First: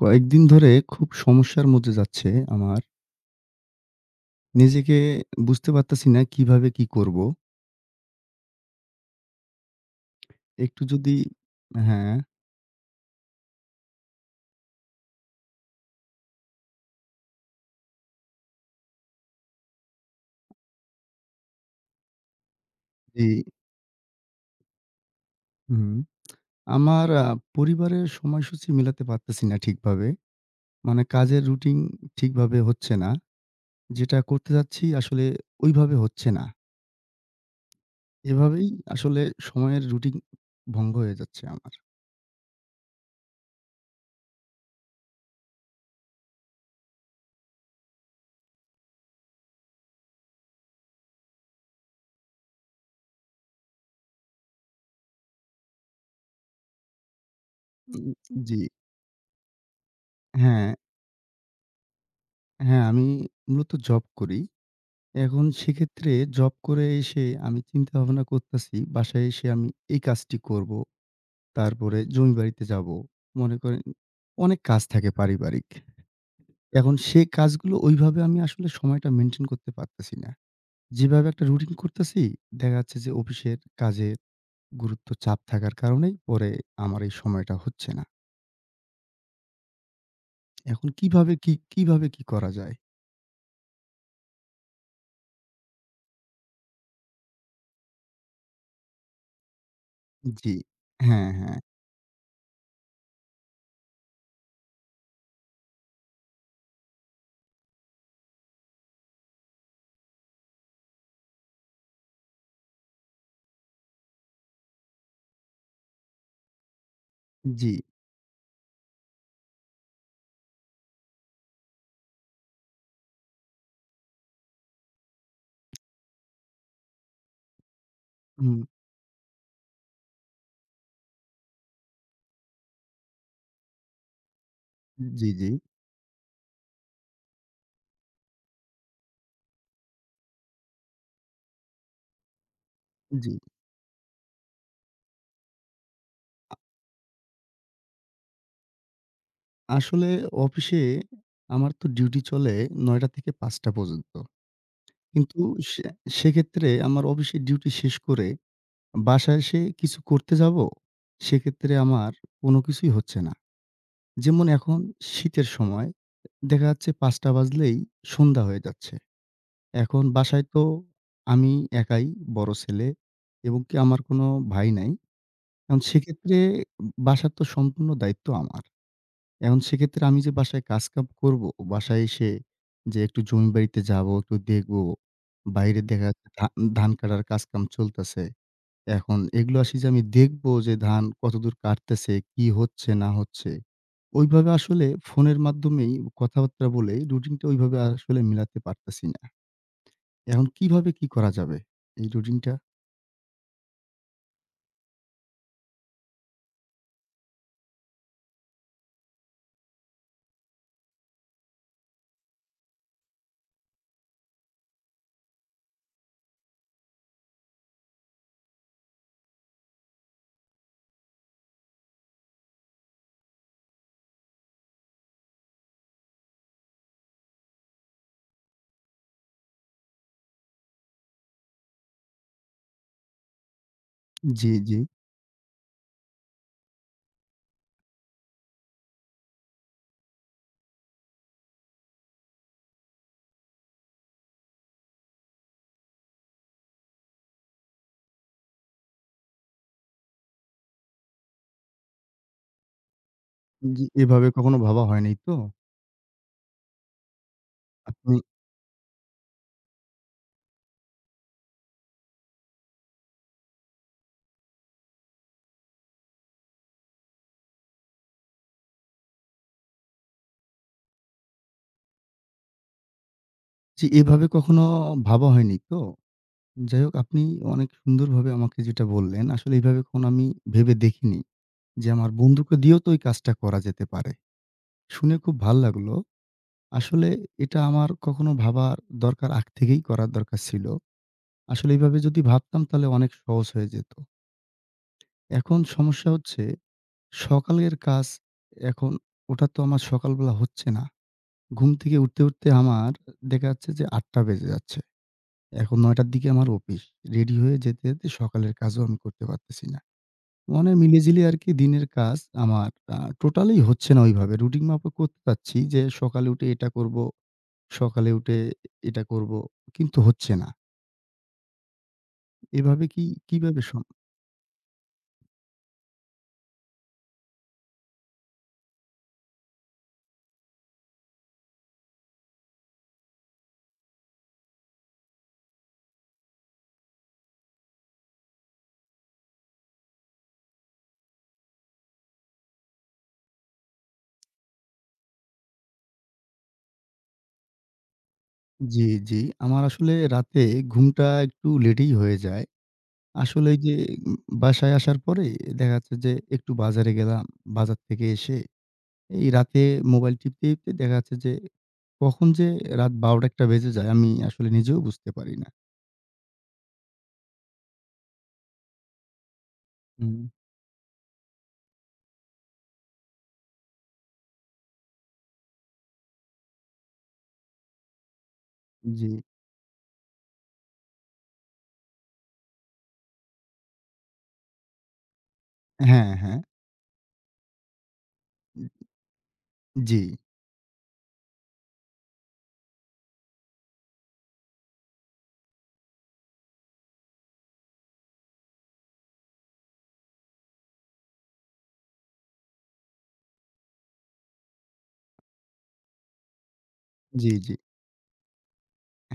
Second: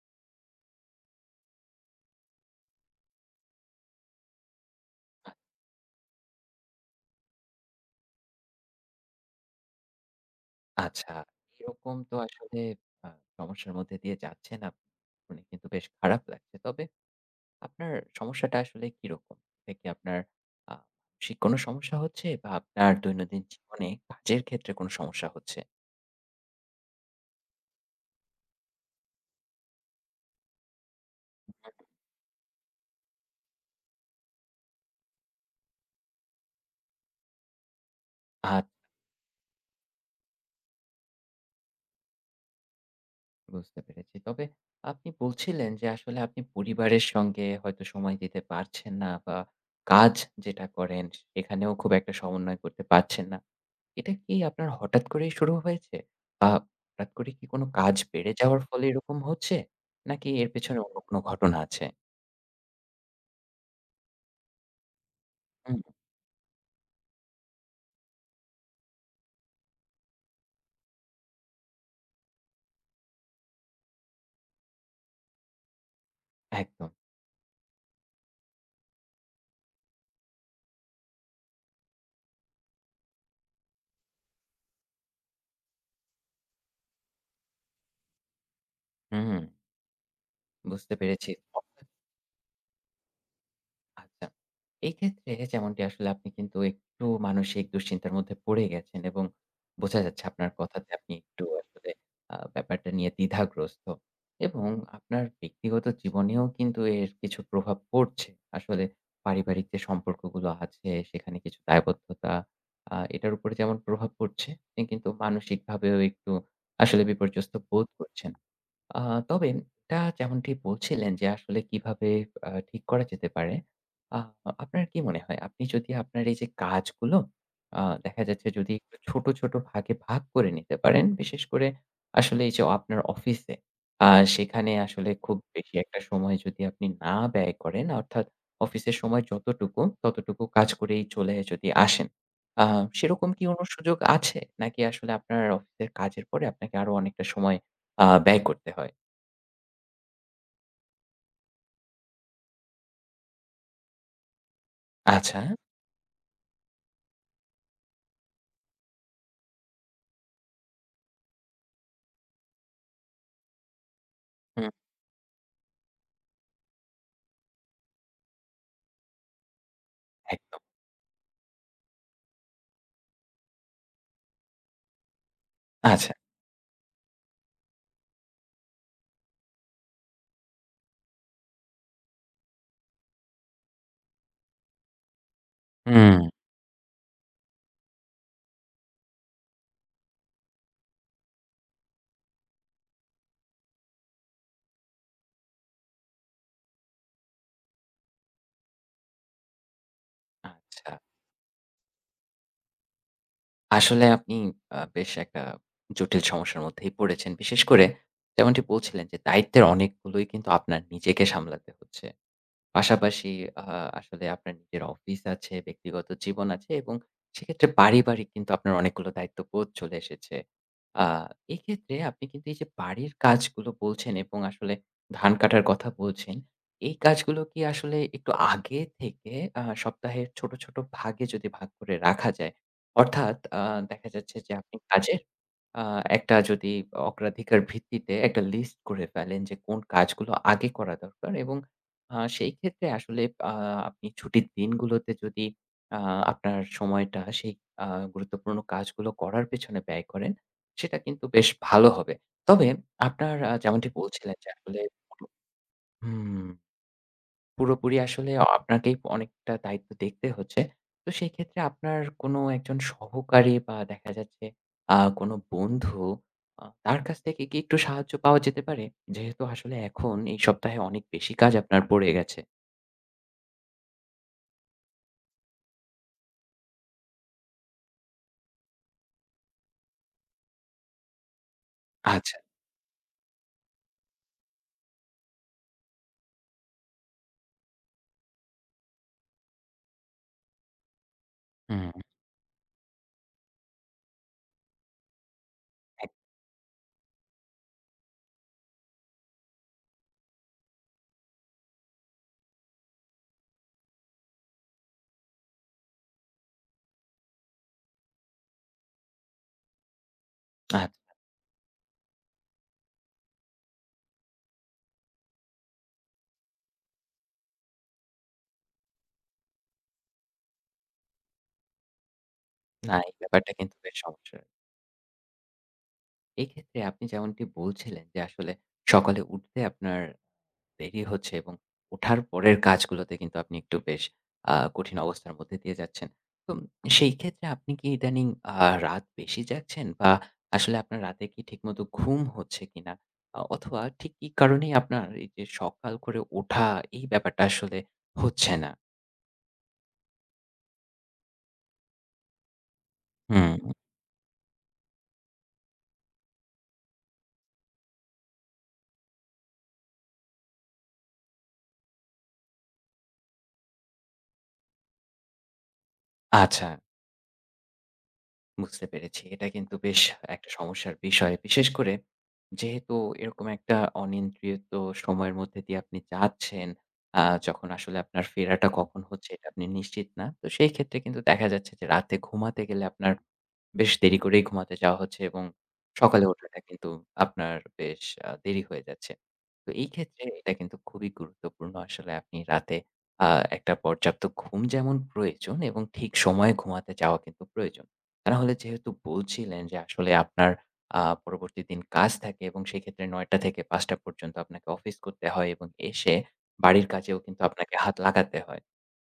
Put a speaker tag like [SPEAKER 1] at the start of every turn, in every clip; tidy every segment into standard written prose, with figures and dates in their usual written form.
[SPEAKER 1] কয়েকদিন ধরে খুব সমস্যার মধ্যে যাচ্ছে আমার। নিজেকে বুঝতে পারতেছি না কিভাবে কি করব? একটু
[SPEAKER 2] আচ্ছা,
[SPEAKER 1] যদি
[SPEAKER 2] এরকম তো
[SPEAKER 1] হ্যাঁ,
[SPEAKER 2] আসলে আ সমস্যার মধ্যে দিয়ে যাচ্ছেন আপনি। শুনে কিন্তু বেশ খারাপ লাগছে। তবে আপনার সমস্যাটা আসলে কিরকম? এটা কি আপনার আ মানসিক কোনো সমস্যা হচ্ছে বা আপনার
[SPEAKER 1] জি,
[SPEAKER 2] দৈনন্দিন জীবনে কাজের ক্ষেত্রে কোনো সমস্যা হচ্ছে?
[SPEAKER 1] হুম। আমার পরিবারের সময়সূচি মেলাতে পারতেছি না ঠিকভাবে। মানে কাজের রুটিন ঠিকভাবে হচ্ছে না। যেটা করতে যাচ্ছি আসলে ওইভাবে হচ্ছে না। এভাবেই
[SPEAKER 2] আচ্ছা,
[SPEAKER 1] আসলে সময়ের রুটিন ভঙ্গ হয়ে যাচ্ছে আমার।
[SPEAKER 2] বুঝতে পেরেছি। তবে আপনি বলছিলেন যে আসলে আপনি পরিবারের সঙ্গে হয়তো সময় দিতে পারছেন না বা কাজ যেটা করেন সেখানেও খুব একটা সমন্বয় করতে পারছেন না। এটা কি আপনার হঠাৎ করেই শুরু হয়েছে? বা হঠাৎ করে কি কোনো কাজ
[SPEAKER 1] উ
[SPEAKER 2] বেড়ে
[SPEAKER 1] জি,
[SPEAKER 2] যাওয়ার ফলে এরকম হচ্ছে? নাকি এর
[SPEAKER 1] হ্যাঁ,
[SPEAKER 2] পেছনে অন্য কোনো ঘটনা আছে?
[SPEAKER 1] হ্যাঁ আমি মূলত জব করি। এখন
[SPEAKER 2] হুম,
[SPEAKER 1] সেক্ষেত্রে জব করে এসে আমি চিন্তাভাবনা করতাছি, বাসায় এসে আমি এই কাজটি করব। তারপরে জমিবাড়িতে যাব। মনে করেন অনেক কাজ থাকে পারিবারিক।
[SPEAKER 2] একদম।
[SPEAKER 1] এখন সে কাজগুলো ওইভাবে আমি আসলে সময়টা মেইনটেইন করতে পারতেছি না। যেভাবে একটা রুটিন করতেছি, দেখা যাচ্ছে যে অফিসের কাজের গুরুত্ব চাপ থাকার কারণেই পরে আমার এই সময়টা হচ্ছে না।
[SPEAKER 2] হুম,
[SPEAKER 1] এখন
[SPEAKER 2] বুঝতে পেরেছি।
[SPEAKER 1] কিভাবে কি, কিভাবে কি করা যায়?
[SPEAKER 2] আচ্ছা। এক্ষেত্রে যেমনটি আসলে আপনি কিন্তু একটু মানসিক দুশ্চিন্তার মধ্যে পড়ে গেছেন এবং বোঝা যাচ্ছে আপনার
[SPEAKER 1] জি।
[SPEAKER 2] কথাতে আপনি
[SPEAKER 1] হ্যাঁ,
[SPEAKER 2] একটু
[SPEAKER 1] হ্যাঁ।
[SPEAKER 2] আসলে ব্যাপারটা নিয়ে দ্বিধাগ্রস্ত এবং আপনার ব্যক্তিগত জীবনেও কিন্তু এর কিছু প্রভাব পড়ছে। আসলে পারিবারিক যে সম্পর্কগুলো আছে সেখানে কিছু দায়বদ্ধতা, এটার উপরে যেমন প্রভাব পড়ছে, আপনি কিন্তু মানসিকভাবেও একটু আসলে বিপর্যস্ত
[SPEAKER 1] জি।
[SPEAKER 2] বোধ করছেন। আ তবে এটা যেমনটি বলছিলেন যে আসলে কিভাবে ঠিক করা যেতে পারে। আ আপনার কি মনে হয়? আপনি যদি আপনার এই যে কাজগুলো, দেখা যাচ্ছে
[SPEAKER 1] হুম।
[SPEAKER 2] যদি একটু ছোট, ছোট ভাগে ভাগ করে নিতে পারেন, বিশেষ করে আসলে এই যে আপনার অফিসে, আ সেখানে আসলে
[SPEAKER 1] জি,
[SPEAKER 2] খুব
[SPEAKER 1] জি,
[SPEAKER 2] বেশি একটা সময় যদি আপনি না ব্যয় করেন, অর্থাৎ অফিসের সময় যতটুকু, ততটুকু কাজ করেই চলে যদি আসেন। আ সেরকম
[SPEAKER 1] জি।
[SPEAKER 2] কি কোনো সুযোগ আছে? নাকি আসলে আপনার অফিসের কাজের পরে আপনাকে আরো অনেকটা সময় ব্যয় করতে হয়?
[SPEAKER 1] আসলে অফিসে আমার তো ডিউটি চলে ৯:০০ থেকে ৫:০০ পর্যন্ত। কিন্তু
[SPEAKER 2] আচ্ছা।
[SPEAKER 1] সে সেক্ষেত্রে আমার অফিসের ডিউটি শেষ করে বাসায় এসে কিছু করতে যাব, সেক্ষেত্রে আমার কোনো কিছুই হচ্ছে না। যেমন
[SPEAKER 2] হুম,
[SPEAKER 1] এখন শীতের সময় দেখা যাচ্ছে ৫:০০ বাজলেই সন্ধ্যা হয়ে যাচ্ছে। এখন বাসায়
[SPEAKER 2] একদম।
[SPEAKER 1] তো আমি একাই বড় ছেলে এবং কি আমার কোনো ভাই নাই। এখন
[SPEAKER 2] আচ্ছা।
[SPEAKER 1] সেক্ষেত্রে বাসার তো সম্পূর্ণ দায়িত্ব আমার। এখন সেক্ষেত্রে আমি যে বাসায় কাজ-কাম করব, বাসায় এসে যে একটু জমি বাড়িতে যাবো, একটু দেখবো। বাইরে দেখা
[SPEAKER 2] হুম,
[SPEAKER 1] যাচ্ছে ধান কাটার কাজ-কাম চলতেছে। এখন এগুলো আসি যে আমি দেখবো যে ধান কতদূর কাটতেছে, কি হচ্ছে না হচ্ছে। ওইভাবে আসলে ফোনের মাধ্যমেই কথাবার্তা বলে রুটিনটা ওইভাবে আসলে মিলাতে পারতেছি না। এখন
[SPEAKER 2] আচ্ছা।
[SPEAKER 1] কিভাবে কি করা যাবে এই রুটিনটা?
[SPEAKER 2] আসলে আপনি বেশ একটা জটিল সমস্যার মধ্যেই পড়েছেন। বিশেষ করে যেমনটি বলছিলেন যে দায়িত্বের অনেকগুলোই কিন্তু আপনার নিজেকে সামলাতে হচ্ছে। পাশাপাশি আ আসলে আপনার নিজের অফিস আছে, ব্যক্তিগত জীবন আছে এবং সেক্ষেত্রে পারিবারিক কিন্তু আপনার অনেকগুলো দায়িত্ববোধ চলে এসেছে। আ এক্ষেত্রে আপনি কিন্তু এই যে বাড়ির কাজগুলো বলছেন এবং আসলে ধান কাটার কথা বলছেন, এই কাজগুলো কি আসলে একটু আগে থেকে, সপ্তাহের ছোট, ছোট ভাগে যদি ভাগ করে রাখা যায়, অর্থাৎ দেখা যাচ্ছে
[SPEAKER 1] জি,
[SPEAKER 2] যে আপনি
[SPEAKER 1] জি।
[SPEAKER 2] কাজের, আ একটা যদি অগ্রাধিকার ভিত্তিতে একটা লিস্ট করে ফেলেন যে কোন কাজগুলো আগে করা দরকার এবং সেই ক্ষেত্রে আসলে আ আপনি ছুটির দিনগুলোতে যদি আ আপনার সময়টা সেই আ গুরুত্বপূর্ণ কাজগুলো করার পেছনে ব্যয় করেন, সেটা কিন্তু বেশ ভালো হবে। তবে আপনার
[SPEAKER 1] জি,
[SPEAKER 2] যেমনটি
[SPEAKER 1] এভাবে
[SPEAKER 2] বলছিলেন যে
[SPEAKER 1] কখনো
[SPEAKER 2] আসলে।
[SPEAKER 1] ভাবা হয়নি তো?
[SPEAKER 2] হুম। পুরোপুরি
[SPEAKER 1] আপনি
[SPEAKER 2] আসলে আপনাকেই অনেকটা দায়িত্ব দেখতে হচ্ছে। তো সেক্ষেত্রে আপনার কোনো একজন সহকারী বা দেখা যাচ্ছে কোনো বন্ধু, তার কাছ থেকে কি একটু সাহায্য পাওয়া যেতে পারে? যেহেতু আসলে এখন এই সপ্তাহে অনেক বেশি কাজ আপনার পড়ে গেছে।
[SPEAKER 1] জি, এভাবে কখনো ভাবা হয়নি তো? যাই হোক আপনি অনেক সুন্দরভাবে আমাকে যেটা বললেন, আসলে এভাবে কখনো আমি ভেবে দেখিনি যে আমার
[SPEAKER 2] আচ্ছা।
[SPEAKER 1] বন্ধুকে দিয়েও তো এই কাজটা করা যেতে পারে। শুনে খুব ভাল লাগলো। আসলে এটা আমার কখনো ভাবার দরকার আগ থেকেই করার দরকার ছিল। আসলে
[SPEAKER 2] হুম।
[SPEAKER 1] এভাবে যদি ভাবতাম তাহলে অনেক সহজ হয়ে যেত। এখন সমস্যা
[SPEAKER 2] এক
[SPEAKER 1] হচ্ছে সকালের কাজ এখন ওটা তো আমার সকালবেলা হচ্ছে না। ঘুম থেকে উঠতে, উঠতে আমার দেখা যাচ্ছে যে ৮:০০ বেজে যাচ্ছে। এখন ৯:০০ র দিকে আমার অফিস। রেডি হয়ে যেতে, যেতে সকালের কাজও আমি করতে পারতেছি না। মানে
[SPEAKER 2] আচ্ছা।
[SPEAKER 1] মিলেঝিলে আরকি দিনের কাজ আমার টোটালি হচ্ছে না ওইভাবে। রুটিন মাফিক করতে চাচ্ছি যে সকালে উঠে এটা করব, সকালে উঠে এটা করব। কিন্তু হচ্ছে না। এভাবে
[SPEAKER 2] না,
[SPEAKER 1] কি
[SPEAKER 2] এই ব্যাপারটা
[SPEAKER 1] কিভাবে
[SPEAKER 2] কিন্তু বেশ সমস্যার। এক্ষেত্রে আপনি যেমনটি বলছিলেন যে আসলে সকালে উঠতে আপনার দেরি হচ্ছে এবং ওঠার পরের কাজগুলোতে কিন্তু আপনি একটু বেশ কঠিন অবস্থার মধ্যে দিয়ে যাচ্ছেন। তো সেই ক্ষেত্রে আপনি কি ইদানিং আ রাত বেশি জাগছেন বা আসলে আপনার রাতে কি ঠিকমতো ঘুম হচ্ছে কিনা? অথবা ঠিক কি কারণেই আপনার এই যে সকাল করে ওঠা, এই ব্যাপারটা আসলে হচ্ছে না?
[SPEAKER 1] জি, জি। আমার আসলে রাতে ঘুমটা একটু লেটেই হয়ে যায়। আসলে
[SPEAKER 2] হুম,
[SPEAKER 1] ওই যে উম বাসায় আসার পরে দেখা যাচ্ছে যে একটু বাজারে গেলাম। বাজার থেকে এসে এই রাতে মোবাইল টিপতে, টিপতে দেখা যাচ্ছে যে কখন যে রাত ১২:০০ ১:০০ বেজে যায় আমি আসলে নিজেও বুঝতে পারি না।
[SPEAKER 2] আচ্ছা, বুঝতে পেরেছি। এটা কিন্তু বেশ
[SPEAKER 1] হুম।
[SPEAKER 2] একটা সমস্যার বিষয়। বিশেষ করে যেহেতু এরকম একটা অনিয়ন্ত্রিত সময়ের মধ্যে দিয়ে আপনি যাচ্ছেন, আ যখন আসলে আপনার ফেরাটা কখন
[SPEAKER 1] জি।
[SPEAKER 2] হচ্ছে এটা আপনি নিশ্চিত না। তো সেই ক্ষেত্রে কিন্তু দেখা যাচ্ছে যে রাতে ঘুমাতে গেলে আপনার বেশ দেরি করেই ঘুমাতে যাওয়া হচ্ছে এবং
[SPEAKER 1] হ্যাঁ,
[SPEAKER 2] সকালে
[SPEAKER 1] হ্যাঁ।
[SPEAKER 2] ওঠাটা কিন্তু আপনার বেশ দেরি
[SPEAKER 1] উম
[SPEAKER 2] হয়ে যাচ্ছে। তো এই
[SPEAKER 1] জি,
[SPEAKER 2] ক্ষেত্রে এটা কিন্তু খুবই গুরুত্বপূর্ণ, আসলে আপনি রাতে আ একটা পর্যাপ্ত ঘুম যেমন প্রয়োজন এবং ঠিক সময়ে ঘুমাতে যাওয়া কিন্তু প্রয়োজন। তা না হলে যেহেতু বলছিলেন যে আসলে আপনার আ পরবর্তী দিন কাজ থাকে এবং সেক্ষেত্রে ৯টা থেকে ৫টা পর্যন্ত আপনাকে অফিস করতে হয় এবং এসে বাড়ির কাজেও
[SPEAKER 1] জি,
[SPEAKER 2] কিন্তু
[SPEAKER 1] জি।
[SPEAKER 2] আপনাকে হাত লাগাতে হয়।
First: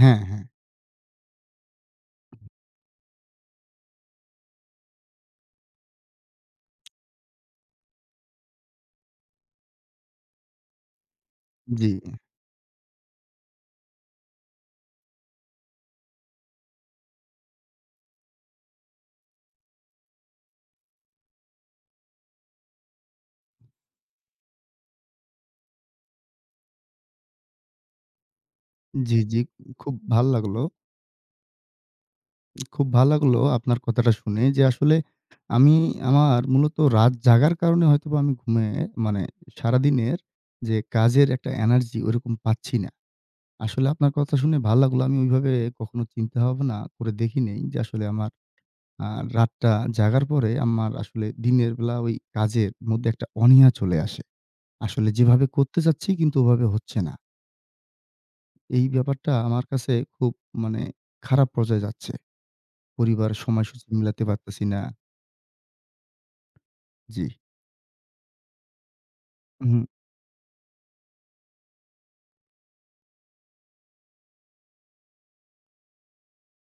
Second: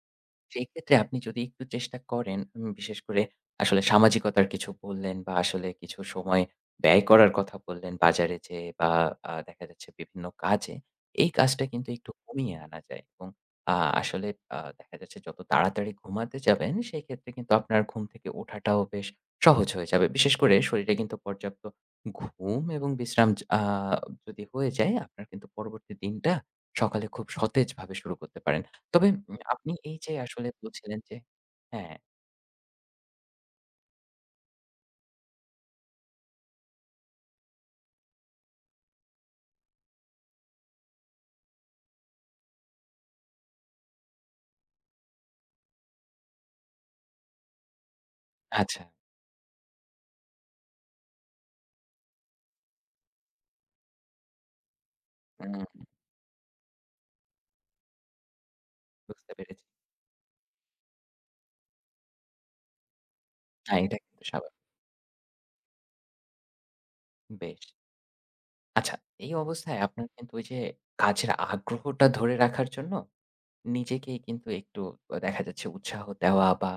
[SPEAKER 1] হ্যাঁ, হ্যাঁ।
[SPEAKER 2] সেক্ষেত্রে আপনি যদি একটু চেষ্টা করেন, বিশেষ করে আসলে সামাজিকতার কিছু বললেন বা আসলে কিছু সময় ব্যয় করার কথা বললেন বাজারে যেয়ে বা দেখা যাচ্ছে বিভিন্ন কাজে। এই কাজটা কিন্তু
[SPEAKER 1] জি,
[SPEAKER 2] একটু কমিয়ে আনা যায় এবং আ আসলে দেখা যাচ্ছে যত তাড়াতাড়ি ঘুমাতে যাবেন, সেক্ষেত্রে কিন্তু আপনার ঘুম থেকে ওঠাটাও বেশ সহজ হয়ে যাবে। বিশেষ করে শরীরে কিন্তু পর্যাপ্ত ঘুম এবং বিশ্রাম য আ যদি হয়ে যায়, আপনার কিন্তু পরবর্তী দিনটা সকালে খুব সতেজভাবে শুরু করতে পারেন। তবে
[SPEAKER 1] জি, জি।
[SPEAKER 2] আপনি
[SPEAKER 1] খুব
[SPEAKER 2] এই যে
[SPEAKER 1] ভাল
[SPEAKER 2] আসলে
[SPEAKER 1] লাগলো।
[SPEAKER 2] বলছিলেন যে। হ্যাঁ,
[SPEAKER 1] খুব ভাল লাগলো আপনার কথাটা শুনে যে আসলে আমি আমার মূলত রাত জাগার কারণে হয়তোবা আমি ঘুমে মানে সারাদিনের যে কাজের একটা এনার্জি ওরকম পাচ্ছি না। আসলে আপনার কথা শুনে ভাল লাগলো। আমি ওইভাবে কখনো চিন্তা ভাবনা করে দেখি নাই যে আসলে আমার
[SPEAKER 2] আচ্ছা।
[SPEAKER 1] আ রাতটা জাগার পরে আমার আসলে দিনের বেলা ওই কাজের মধ্যে একটা অনীহা চলে আসে। আসলে যেভাবে করতে
[SPEAKER 2] উম
[SPEAKER 1] চাচ্ছি কিন্তু ওভাবে হচ্ছে না। এই
[SPEAKER 2] বুঝতে
[SPEAKER 1] ব্যাপারটা
[SPEAKER 2] পেরেছি।
[SPEAKER 1] আমার কাছে খুব মানে খারাপ পর্যায়ে যাচ্ছে। পরিবার
[SPEAKER 2] না,
[SPEAKER 1] সময়সূচি
[SPEAKER 2] এটা কিন্তু
[SPEAKER 1] মিলাতে
[SPEAKER 2] স্বাভাবিক।
[SPEAKER 1] পারতেছি না। জি।
[SPEAKER 2] বেশ। আচ্ছা, এই অবস্থায়
[SPEAKER 1] হুম,
[SPEAKER 2] আপনার কিন্তু ওই যে কাজের আগ্রহটা ধরে রাখার জন্য নিজেকেই কিন্তু একটু, দেখা যাচ্ছে, উৎসাহ দেওয়া বা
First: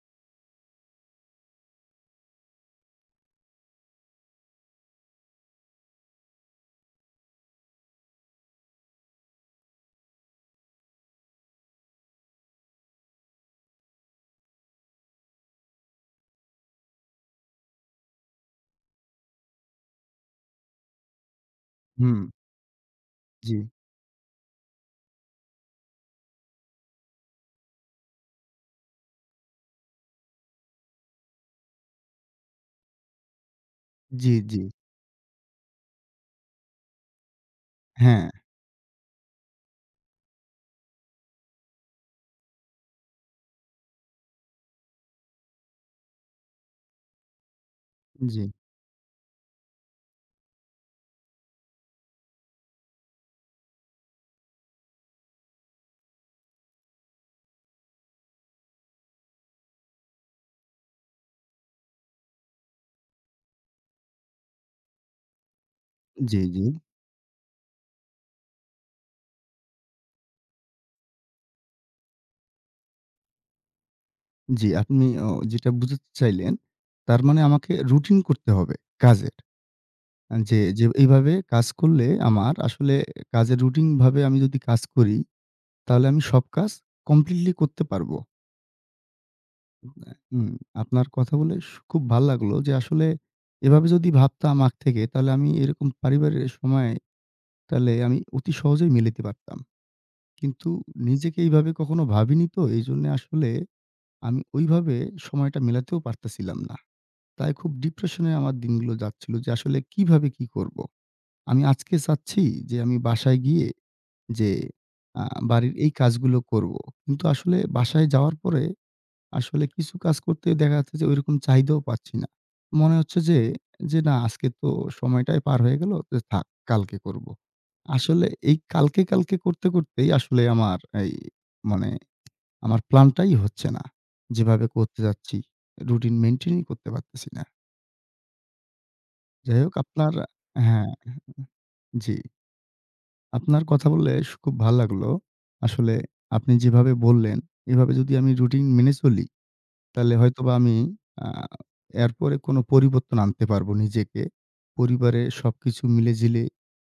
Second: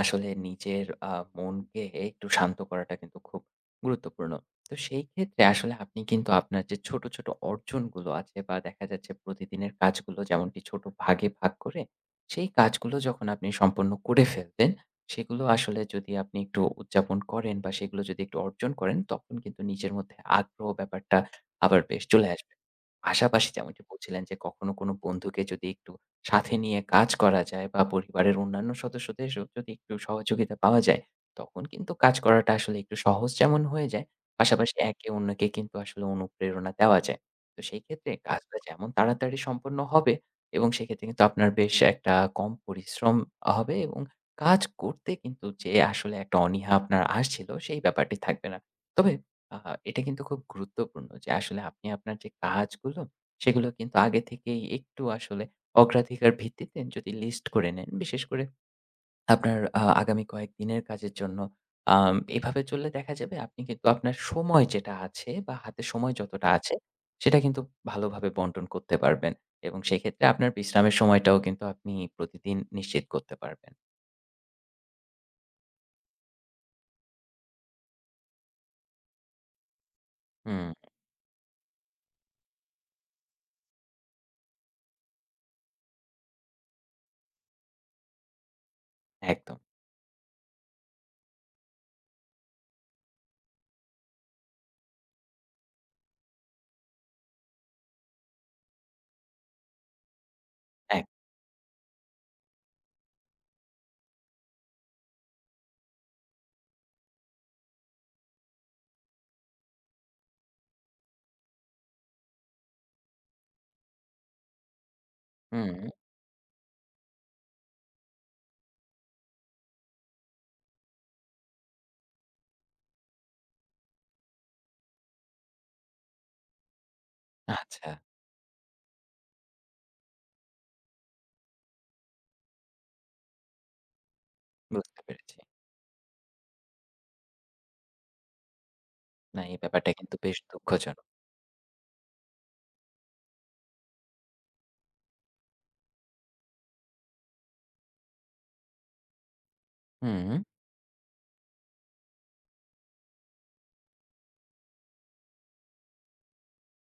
[SPEAKER 2] আসলে নিজের মনকে একটু শান্ত করাটা কিন্তু খুব গুরুত্বপূর্ণ। তো সেই ক্ষেত্রে আসলে আপনি কিন্তু আপনার যে ছোট, ছোট অর্জনগুলো আছে বা দেখা যাচ্ছে প্রতিদিনের কাজগুলো যেমনটি ছোট ভাগে ভাগ করে সেই কাজগুলো যখন আপনি সম্পন্ন করে ফেলতেন, সেগুলো আসলে যদি আপনি একটু উদযাপন করেন বা সেগুলো যদি একটু অর্জন করেন, তখন কিন্তু নিজের মধ্যে আগ্রহ ব্যাপারটা আবার বেশ
[SPEAKER 1] হুম।
[SPEAKER 2] চলে আসবে। পাশাপাশি
[SPEAKER 1] জি,
[SPEAKER 2] যেমনটি বলছিলেন যে কখনো কোনো বন্ধুকে যদি একটু সাথে নিয়ে কাজ করা যায় বা পরিবারের অন্যান্য সদস্যদেরও যদি একটু সহযোগিতা পাওয়া যায়, তখন কিন্তু কাজ করাটা আসলে একটু সহজ যেমন হয়ে যায়,
[SPEAKER 1] জি, জি।
[SPEAKER 2] পাশাপাশি একে অন্যকে কিন্তু আসলে অনুপ্রেরণা দেওয়া যায়। তো সেই ক্ষেত্রে
[SPEAKER 1] হ্যাঁ,
[SPEAKER 2] কাজটা যেমন তাড়াতাড়ি সম্পন্ন হবে এবং সেক্ষেত্রে কিন্তু আপনার বেশ একটা কম পরিশ্রম হবে এবং কাজ করতে কিন্তু যে আসলে একটা অনীহা আপনার আসছিল, সেই ব্যাপারটি
[SPEAKER 1] জি,
[SPEAKER 2] থাকবে না। তবে আ এটা কিন্তু খুব গুরুত্বপূর্ণ যে আসলে আপনি আপনার যে কাজগুলো, সেগুলো কিন্তু আগে থেকেই একটু আসলে অগ্রাধিকার ভিত্তিতে যদি লিস্ট করে নেন, বিশেষ করে আপনার আগামী কয়েকদিনের কাজের জন্য। এভাবে চললে দেখা যাবে আপনি কিন্তু আপনার সময় যেটা আছে বা হাতে সময়
[SPEAKER 1] জি,
[SPEAKER 2] যতটা
[SPEAKER 1] জি,
[SPEAKER 2] আছে, সেটা কিন্তু ভালোভাবে বন্টন করতে পারবেন এবং সেক্ষেত্রে আপনার বিশ্রামের সময়টাও কিন্তু আপনি প্রতিদিন নিশ্চিত করতে পারবেন।
[SPEAKER 1] জি। আপনি যেটা বুঝাতে চাইলেন, তার মানে আমাকে রুটিন করতে হবে কাজের। যে,
[SPEAKER 2] হুম,
[SPEAKER 1] যে এইভাবে কাজ করলে আমার আসলে কাজের রুটিনভাবে আমি যদি কাজ করি, তাহলে আমি সব কাজ কমপ্লিটলি করতে পারব।
[SPEAKER 2] একদম,
[SPEAKER 1] হুম, আপনার কথা বলে খুব ভাল লাগলো যে আসলে এভাবে যদি ভাবতাম আগ থেকে তাহলে আমি এরকম পারিবারের সময় তাহলে আমি অতি সহজেই মেলাতে পারতাম। কিন্তু
[SPEAKER 2] এক
[SPEAKER 1] নিজেকে এইভাবে কখনো ভাবিনি তো এইজন্য আসলে আমি ওইভাবে সময়টা মেলাতেও পারতেছিলাম না। তাই খুব ডিপ্রেশন এ আমার দিনগুলো যাচ্ছিল যে আসলে কিভাবে কি করব? আমি আজকে চাচ্ছি যে আমি বাসায় গিয়ে যে আ
[SPEAKER 2] হুম,
[SPEAKER 1] বাড়ির এই কাজগুলো করব। কিন্তু আসলে বাসায় যাওয়ার পরে আসলে কিছু কাজ করতে দেখা যাচ্ছে যে ঐরকম চাহিদাও পাচ্ছি না। মনে হচ্ছে যে, যে না আজকে তো সময়টাই পার হয়ে গেল। যে থাক কালকে করব।
[SPEAKER 2] আচ্ছা,
[SPEAKER 1] আসলে এই কালকে, কালকে করতে, করতেই আসলে আমার এই মানে আমার প্ল্যানটাই হচ্ছে না। যেভাবে করতে
[SPEAKER 2] বুঝতে পেরেছি।
[SPEAKER 1] যাচ্ছি রুটিন মেইনটেইনই করতে পারতেছি না।
[SPEAKER 2] না, এই
[SPEAKER 1] যাই হোক
[SPEAKER 2] ব্যাপারটা
[SPEAKER 1] আপনার
[SPEAKER 2] কিন্তু বেশ
[SPEAKER 1] হ্যাঁ,
[SPEAKER 2] দুঃখজনক।
[SPEAKER 1] জি। আপনার কথা বললে খুব ভাল লাগলো। আসলে আপনি যেভাবে বললেন এভাবে যদি আমি রুটিন মেনে চলি তাহলে
[SPEAKER 2] হুম,
[SPEAKER 1] হয়তোবা আমি আ এরপরে কোনো পরিবর্তন আনতে পারবো নিজেকে। পরিবারে সবকিছু মিলে-ঝিলে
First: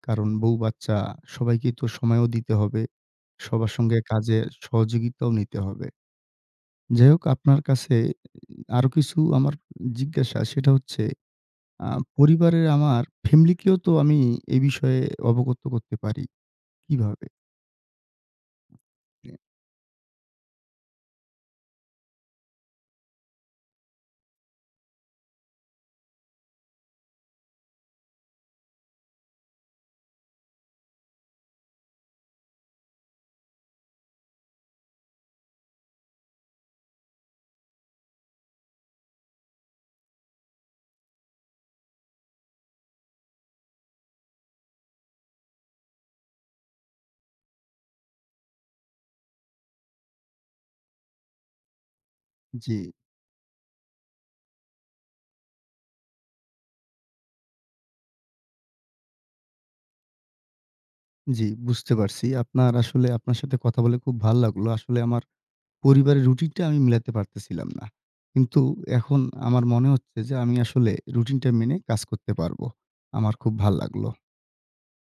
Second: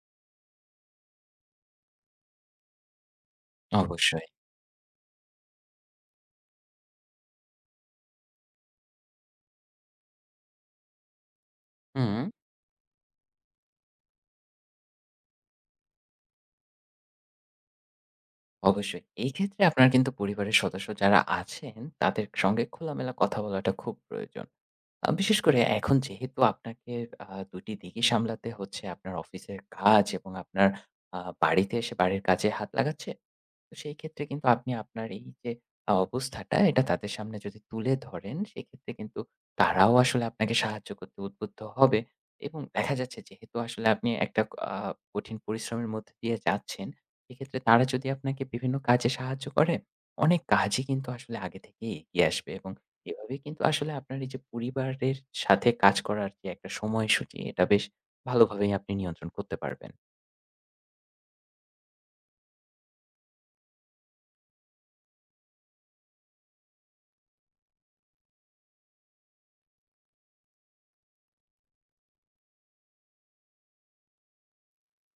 [SPEAKER 1] কারণ বউ-বাচ্চা সবাইকে তো সময়ও দিতে হবে। সবার সঙ্গে
[SPEAKER 2] অবশ্যই।
[SPEAKER 1] কাজে সহযোগিতাও নিতে হবে। যাই হোক আপনার কাছে আরো কিছু আমার জিজ্ঞাসা সেটা হচ্ছে আ
[SPEAKER 2] হুম।
[SPEAKER 1] পরিবারের আমার ফ্যামিলিকেও তো আমি এ বিষয়ে অবগত করতে পারি কিভাবে?
[SPEAKER 2] অবশ্যই। এই ক্ষেত্রে আপনার কিন্তু পরিবারের সদস্য যারা আছেন, তাদের সঙ্গে খোলামেলা কথা বলাটা খুব প্রয়োজন। বিশেষ করে এখন যেহেতু আপনাকে আ ২ টি দিকই সামলাতে হচ্ছে, আপনার অফিসের কাজ এবং আপনার বাড়িতে এসে বাড়ির কাজে হাত লাগাচ্ছে। তো সেই ক্ষেত্রে কিন্তু আপনি আপনার এই যে অবস্থাটা, এটা তাদের সামনে যদি তুলে ধরেন, সেক্ষেত্রে কিন্তু তারাও আসলে আপনাকে সাহায্য করতে উদ্বুদ্ধ হবে এবং দেখা যাচ্ছে যেহেতু আসলে আপনি একটা আ কঠিন পরিশ্রমের মধ্যে দিয়ে যাচ্ছেন, সেক্ষেত্রে তারা যদি আপনাকে বিভিন্ন কাজে সাহায্য করে, অনেক কাজই কিন্তু আসলে আগে থেকেই এগিয়ে আসবে
[SPEAKER 1] জি,
[SPEAKER 2] এবং এভাবেই কিন্তু আসলে আপনার এই যে পরিবারের সাথে কাজ করার যে একটা সময়সূচি, এটা বেশ ভালোভাবেই আপনি নিয়ন্ত্রণ করতে পারবেন।
[SPEAKER 1] জি বুঝতে পারছি। আপনার আসলে আপনার সাথে কথা বলে খুব ভাল লাগলো। আসলে আমার পরিবারের রুটিনটা আমি মিলাতে পারতেছিলাম না। কিন্তু এখন আমার মনে হচ্ছে যে আমি আসলে রুটিনটা মেনে কাজ করতে পারবো। আমার খুব ভাল লাগলো।